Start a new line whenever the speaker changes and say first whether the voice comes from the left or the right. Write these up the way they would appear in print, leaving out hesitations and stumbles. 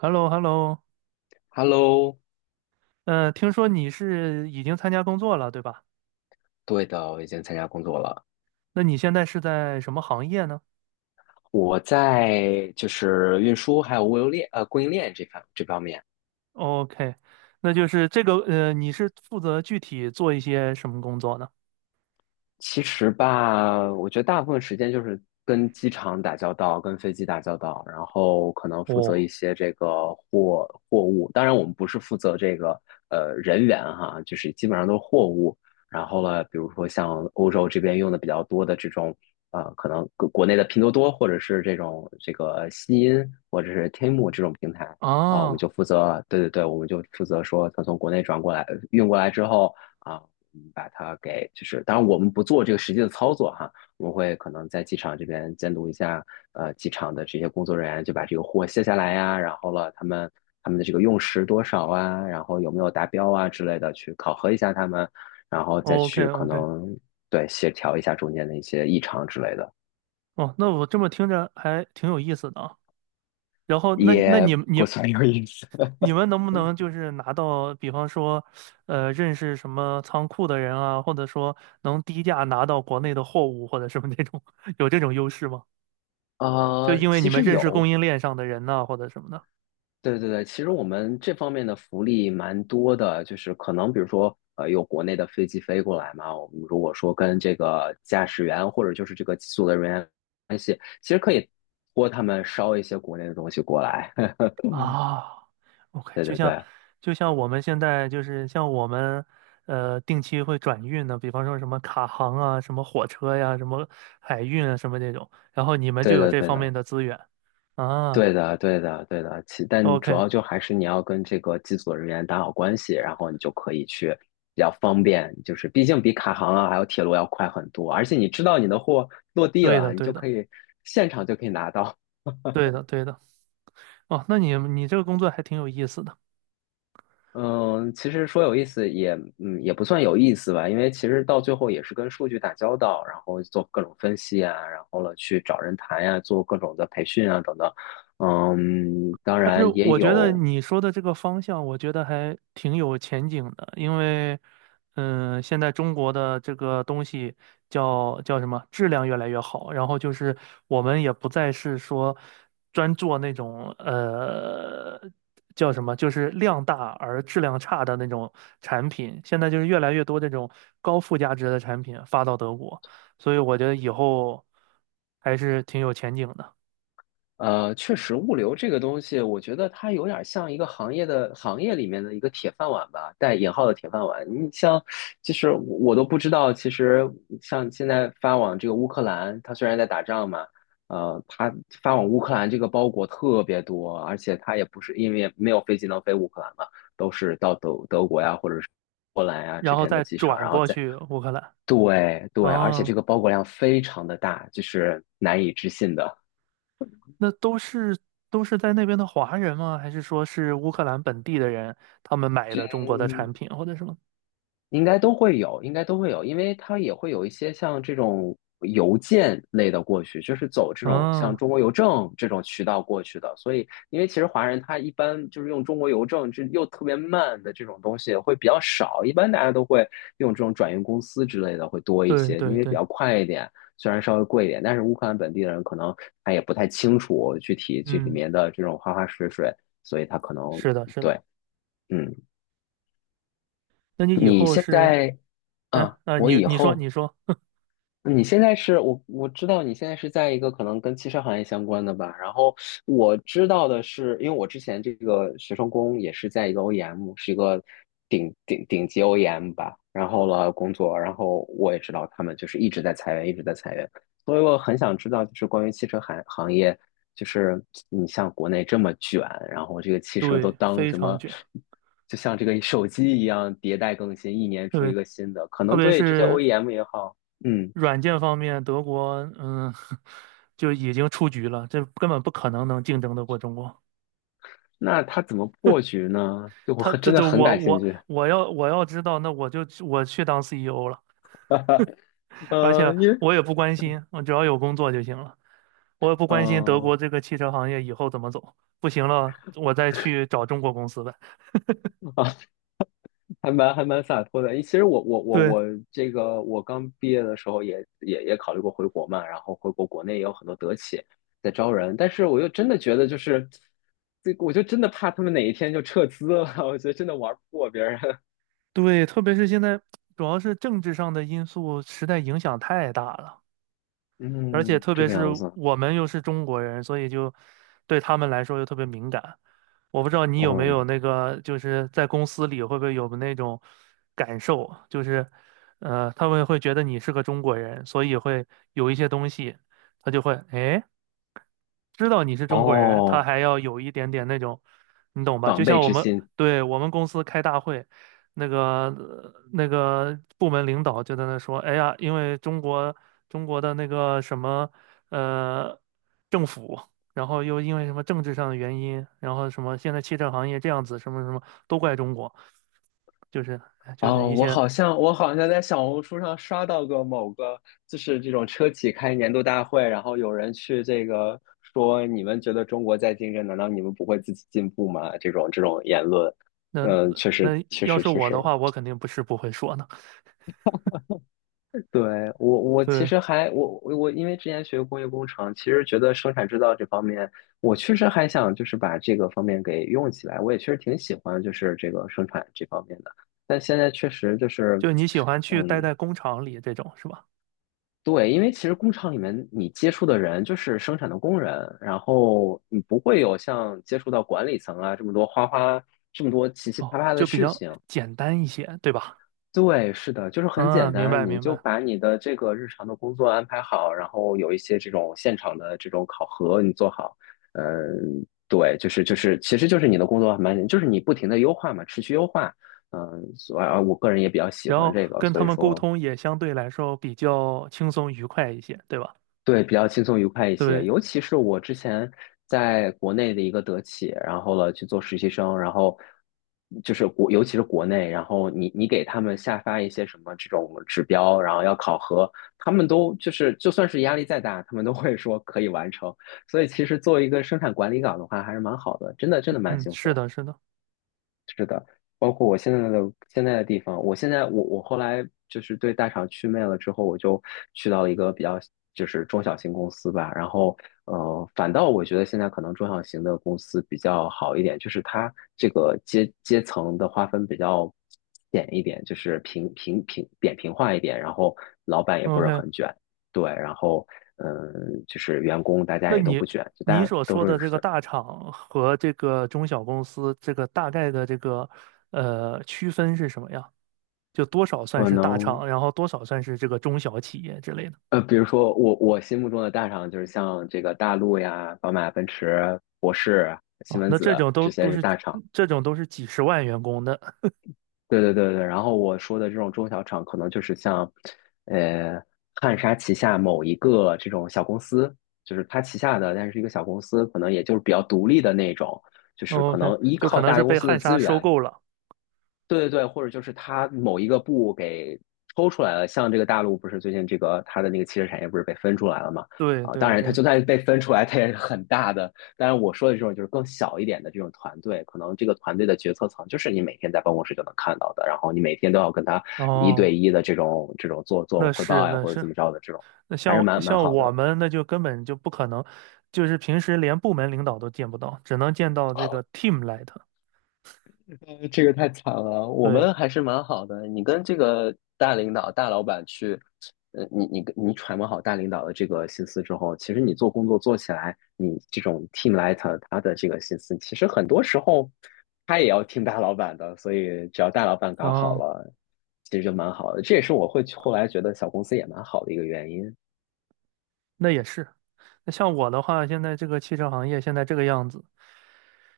right: h e l l o h e l l o
left: Hello。
right: 听说你是已经参加工作了，对吧？
left: 对的，我已经参加工作了。
right: 那你现在是在什么行业呢？
left: 我在就是运输还有物流链供应链这方面。
right: 哦，OK，那就是这个，你是负责具体做一些什么工作呢？
left: 其实吧，我觉得大部分时间就是跟机场打交道，跟飞机打交道，然后可能负责一
right: 哦，
left: 些这个货物。当然，我们不是负责这个人员哈，就是基本上都是货物。然后呢，比如说像欧洲这边用的比较多的这种可能国内的拼多多或者是这种这个西音或者是天 e 这种平台啊，我们
right: 啊
left: 就负责，对对对，我们就负责说，它从国内转过来运过来之后。啊。把它给就是，当然我们不做这个实际的操作哈，我们会可能在机场这边监督一下，呃，机场的这些工作人员就把这个货卸下来呀，然后了他们他们的这个用时多少啊，然后有没有达标啊之类的，去考核一下他们，然后再去可
right: ，OK，OK，
left: 能对协调一下中间的一些异常之类的，
right: 哦，那我这么听着还挺有意思的啊。然后，那你
left: 也
right: 们你
left: 不算有意思。
right: 你们能不能就是拿到，比方说，认识什么仓库的人啊，或者说能低价拿到国内的货物或者什么那种，有这种优势吗？就因为
left: 其
right: 你们
left: 实
right: 认识供
left: 有，
right: 应链上的人呐、或者什么的。
left: 对对对，其实我们这方面的福利蛮多的，就是可能比如说，呃，有国内的飞机飞过来嘛，我们如果说跟这个驾驶员或者就是这个机组的人员关系，其实可以托他们捎一些国内的东西过来。
right: 啊，OK，
left: 对
right: 就
left: 对
right: 像
left: 对，
right: 就像我们现在就是像我们定期会转运的，比方说什么卡航啊、什么火车呀、什么海运啊、什么这种，然后你们就
left: 对
right: 有
left: 的
right: 这
left: 对
right: 方面
left: 的。
right: 的资源。
left: 对
right: 啊
left: 的，对的，对的。其但主
right: ，OK,
left: 要就还是你要跟这个机组人员打好关系，然后你就可以去比较方便，就是毕竟比卡航啊还有铁路要快很多，而且你知道你的货落地
right: 对的，
left: 了，你
right: 对
left: 就
right: 的，
left: 可以现场就可以拿到。
right: 对的，对的，哦，那你这个工作还挺有意思的。
left: 嗯，其实说有意思也也不算有意思吧，因为其实到最后也是跟数据打交道，然后做各种分析啊，然后了去找人谈呀、做各种的培训啊等等。嗯，当
right: 但是
left: 然也
right: 我觉得
left: 有，
right: 你说的这个方向，我觉得还挺有前景的，因为，现在中国的这个东西叫什么，质量越来越好，然后就是我们也不再是说专做那种叫什么，就是量大而质量差的那种产品，现在就是越来越多这种高附加值的产品发到德国，所以我觉得以后还是挺有前景的，
left: 确实，物流这个东西，我觉得它有点像一个行业的行业里面的一个铁饭碗吧，带引号的铁饭碗。你像，其实我都不知道，其实像现在发往这个乌克兰，它虽然在打仗嘛，呃，它发往乌克兰这个包裹特别多，而且它也不是因为没有飞机能飞乌克兰嘛，都是到德国呀，或者是波兰呀这
right: 然后
left: 边的
right: 再
left: 机场，
right: 转
left: 然后
right: 过
left: 再
right: 去乌克兰。
left: 对对，而且这
right: 啊，
left: 个包裹量非常的大，就是难以置信的。
right: 那都是在那边的华人吗？还是说是乌克兰本地的人，他们买的中国的产品或者什么？
left: 应该都会有，应该都会有，因为它也会有一些像这种邮件类的过去，就是走这种像
right: 啊，
left: 中国邮政这种渠道过去的。所以，因为其实华人他一般就是用中国邮政，这又特别慢的这种东西会比较少，一般大家都会用这种转运公司之类的会多一
right: 对
left: 些，因
right: 对
left: 为比
right: 对，
left: 较快一点，虽然稍微贵一点，但是乌克兰本地人可能他也不太清楚具体这里
right: 嗯，
left: 面的这种花花水水，所以他可能
right: 是的，是
left: 对，
right: 的。
left: 嗯。
right: 那你以
left: 你
right: 后
left: 现
right: 是，
left: 在，
right: 哎，
left: 嗯，
right: 啊，
left: 我
right: 你
left: 以
right: 你说
left: 后，
right: 你说，
left: 你现在是我知道你现在是在一个可能跟汽车行业相关的吧，然后我知道的是，因为我之前这个学生工也是在一个 OEM,是一个顶级 OEM 吧，然后了工作，然后我也知道他们就是一直在裁员，一直在裁员，所以我很想知道就是关于汽车行业，就是你像国内这么卷，然后这个汽车都
right: 对，
left: 当
right: 非
left: 什
right: 常
left: 么？
right: 卷，
left: 就像这个手机一样迭代更新，一年出一
right: 对，
left: 个新的，可
right: 特
left: 能
right: 别
left: 对这些
right: 是
left: OEM 也好，嗯。
right: 软件方面，德国，就已经出局了，这根本不可能能竞争得过中国。
left: 那他怎么破局呢？就我
right: 他
left: 很
right: 这
left: 真的
right: 这
left: 很
right: 我
left: 感兴
right: 我
left: 趣。
right: 我要我要知道，那我去当 CEO 了。而且
left: 因为
right: 我也不关心，我只要有工作就行了。我也不
left: 嗯
right: 关心德国
left: 呃
right: 这个汽车行业以后怎么走，不行了，我再去找中国公司呗。
left: 啊，还蛮洒脱的。其实我我我
right: 对
left: 我这个我刚毕业的时候也考虑过回国嘛，然后回国国内也有很多德企在招人，但是我又真的觉得就是这个我就真的怕他们哪一天就撤资了，我觉得真的玩不过别人。
right: 对，特别是现在，主要是政治上的因素实在影响太大了。而且
left: 嗯，
right: 特
left: 这
right: 别
left: 个
right: 是
left: 样子。
right: 我们又是中国人，所以就对他们来说又特别敏感。我不知道你有没
left: 哦
right: 有那个，就是在公司里会不会有那种感受，就是他们会觉得你是个中国人，所以会有一些东西，他就会知道你是中国人，他
left: 哦，
right: 还要有一点点那种，你懂吧？就
left: 防备
right: 像我
left: 之
right: 们，
left: 心。
right: 对，我们公司开大会，那个那个部门领导就在那说，哎呀，因为中国的那个什么呃政府，然后又因为什么政治上的原因，然后什么现在汽车行业这样子，什么什么都怪中国，就是就是
left: 哦，
right: 一
left: 我
right: 些
left: 好像我好像在小红书上刷到过某个，就是这种车企开年度大会，然后有人去这个说，你们觉得中国在竞争，难道你们不会自己进步吗？这种这种言论，
right: 那
left: 嗯，确实
right: 那
left: 确
right: 要
left: 实
right: 是
left: 确
right: 我
left: 实，
right: 的话，我肯定不是不会说的。
left: 对我其
right: 对，
left: 实还我我我因为之前学工业工程，其实觉得生产制造这方面，我确实还想就是把这个方面给用起来，我也确实挺喜欢就是这个生产这方面的。但现在确实就是，
right: 就你喜欢去待
left: 嗯，
right: 在工厂里这种是吧？
left: 对，因为其实工厂里面你接触的人就是生产的工人，然后你不会有像接触到管理层啊这么多花花这么多奇奇
right: 哦，
left: 葩葩的
right: 就比
left: 事
right: 较
left: 情。
right: 简单一些，对吧？
left: 对，是的，就是很简
right: 嗯，明
left: 单，
right: 白
left: 你
right: 明
left: 就
right: 白。
left: 把你的这个日常的工作安排好，然后有一些这种现场的这种考核你做好。嗯，对，就是，其实就是你的工作还蛮简，就是你不停的优化嘛，持续优化。嗯，所以啊，我个人也比较喜
right: 然
left: 欢
right: 后
left: 这个，
right: 跟
left: 所
right: 他
left: 以
right: 们沟
left: 说。
right: 通也相对来说比较轻松愉快一些，对吧？
left: 对，比较轻松愉快一些。
right: 对，
left: 尤其是我之前在国内的一个德企，然后了去做实习生，然后就是国，尤其是国内，然后你给他们下发一些什么这种指标，然后要考核，他们都就是就算是压力再大，他们都会说可以完成。所以其实作为一个生产管理岗的话，还是蛮好的，真的蛮
right: 嗯，
left: 幸
right: 是
left: 福。
right: 的，是的。
left: 是的，包括我现在的现在的地方，我现在我后来就是对大厂祛魅了之后，我就去到了一个比较就是中小型公司吧，然后呃，反倒我觉得现在可能中小型的公司比较好一点，就是它这个阶层的划分比较扁一点，就是平平平扁平化一点，然后老板也不是
right: OK,
left: 很卷，对，然后嗯，就是员工大家
right: 那
left: 也都
right: 你
left: 不卷，就
right: 你
left: 大家
right: 所
left: 都
right: 说的
left: 是
right: 这个大厂和这个中小公司，这个大概的这个区分是什么呀？就多少算
left: 可
right: 是大
left: 能。
right: 厂，然后多少算是这个中小企业之类的。
left: 呃，比如说我我心目中的大厂就是像这个大陆呀、宝马、奔驰、博世、西
right: 哦，
left: 门
right: 那这
left: 子
right: 种都
left: 这些
right: 都
left: 是
right: 是
left: 大厂。
right: 这种都是几十万员工的
left: 对，然后我说的这种中小厂，可能就是像，呃，汉莎旗下某一个这种小公司，就是它旗下的，但是一个小公司，可能也就是比较独立的那种，就是可
right: ，OK,
left: 能依
right: 就可
left: 靠
right: 能
left: 大
right: 是
left: 公
right: 被
left: 司
right: 汉
left: 的
right: 莎
left: 资
right: 收
left: 源，
right: 购了。
left: 对对对，或者就是它某一个部给抽出来了，像这个大陆不是最近这个它的那个汽车产业不是被分出来了嘛？
right: 对
left: 啊，当
right: 对
left: 然它
right: 对。
left: 就算被分出来，它也是很大的。当然我说的这种就是更小一点的这种团队，可能这个团队的决策层就是你每天在办公室就能看到的，然后你每天都要跟他一
right: 哦，
left: 对一的这种这种做
right: 那
left: 汇
right: 是
left: 报呀，
right: 那
left: 或者
right: 是，
left: 怎么着的这种，
right: 那
left: 还是
right: 像
left: 蛮
right: 像
left: 好
right: 我
left: 的。
right: 们那就根本就不可能，就是平时连部门领导都见不到，只能见到这个 team lead。
left: 呃，这个太惨了，我
right: 对，
left: 们还是蛮好的。你跟这个大领导、大老板去，呃，你跟你揣摩好大领导的这个心思之后，其实你做工作做起来，你这种 team lead 他的这个心思，其实很多时候他也要听大老板的，所以只要大老板搞好
right: 嗯。
left: 了，其实就蛮好的。这也是我会后来觉得小公司也蛮好的一个原因。
right: 那也是。那像我的话，现在这个汽车行业现在这个样子，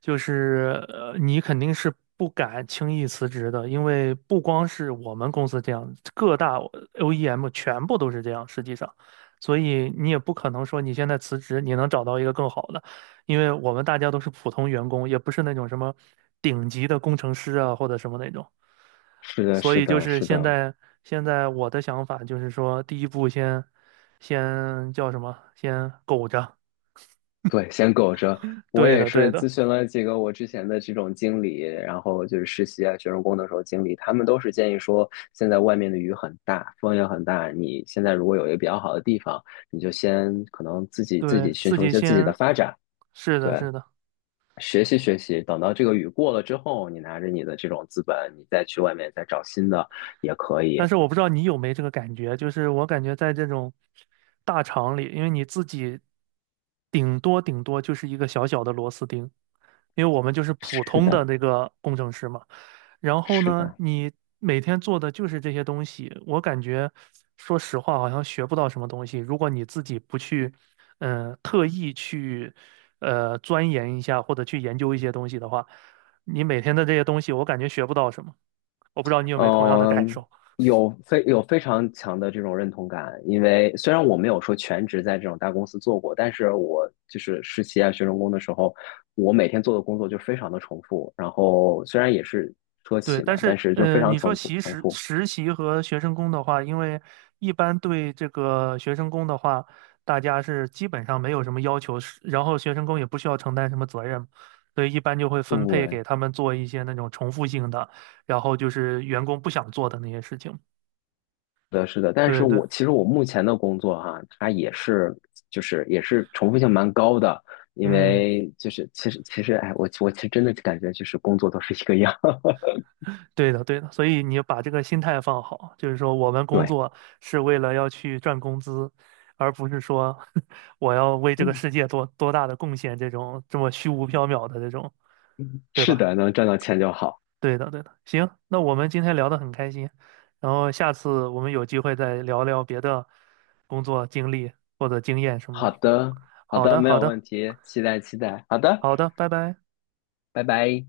right: 就是你肯定是不敢轻易辞职的，因为不光是我们公司这样，各大 OEM 全部都是这样，实际上，所以你也不可能说你现在辞职，你能找到一个更好的，因为我们大家都是普通员工，也不是那种什么顶级的工程师啊或者什么那种。
left: 是的，
right: 所
left: 是
right: 以就
left: 的，
right: 是
left: 是
right: 现
left: 的。
right: 在，现在我的想法就是说，第一步先，先叫什么？先苟着。
left: 对，先苟着。我
right: 对
left: 也
right: 的，对
left: 是
right: 的，
left: 咨询了几个我之前的这种经理，然后就是实习啊、学生工的时候经理，他们都是建议说，现在外面的雨很大，风也很大，你现在如果有一个比较好的地方，你就先可能自己自
right: 对
left: 己寻
right: 自
left: 求一
right: 己
left: 些自己的
right: 先，
left: 发展，
right: 是的，
left: 对，
right: 是的。
left: 学习学习，等到这个雨过了之后，你拿着你的这种资本，你再去外面再找新的也可以。
right: 但是我不知道你有没这个感觉，就是我感觉在这种大厂里，因为你自己顶多顶多就是一个小小的螺丝钉，因为我们就是普
left: 是
right: 通的
left: 的，
right: 那个工程师嘛。然后
left: 是
right: 呢，
left: 的。
right: 你每天做的就是这些东西，我感觉说实话好像学不到什么东西。如果你自己不去，特意去钻研一下或者去研究一些东西的话，你每天的这些东西，我感觉学不到什么。我不知道你有没有同样的感
left: 嗯，
right: 受。
left: 有非常强的这种认同感，因为虽然我没有说全职在这种大公司做过，但是我就是实习啊、学生工的时候，我每天做的工作就非常的重复。然后虽然也是车
right: 对，
left: 企嘛，
right: 但
left: 但
right: 是
left: 是就是非常
right: 你说
left: 重复重复。
right: 实习和学生工的话，因为一般对这个学生工的话，大家是基本上没有什么要求，是然后学生工也不需要承担什么责任，所以一般就会分配给
left: 对，
right: 他们做一些那种重复性的，然后就是员工不想做的那些事情。
left: 是的，是的。但是
right: 对对，
left: 我其实我目前的工作哈、它也是就是也是重复性蛮高的，因
right: 嗯。
left: 为就是其实哎，我其实真的感觉就是工作都是一个样。
right: 对的，对的，所以你要把这个心态放好，就是说我们工
left: 对，
right: 作是为了要去赚工资，而不是说 我要为这个
left: 嗯
right: 世界做多大的贡献这种这么虚无缥缈的这种，对
left: 是
right: 吧？
left: 的，能赚到钱就好。
right: 对的，对的。行，那我们今天聊得很开心，然后下次我们有机会再聊聊别的工作经历或者经验什么
left: 好
right: 的。
left: 的，好
right: 好
left: 的，
right: 的，
left: 没
right: 好
left: 有
right: 的，
left: 问题，期待期待。好的，
right: 好的，拜拜。
left: 拜拜。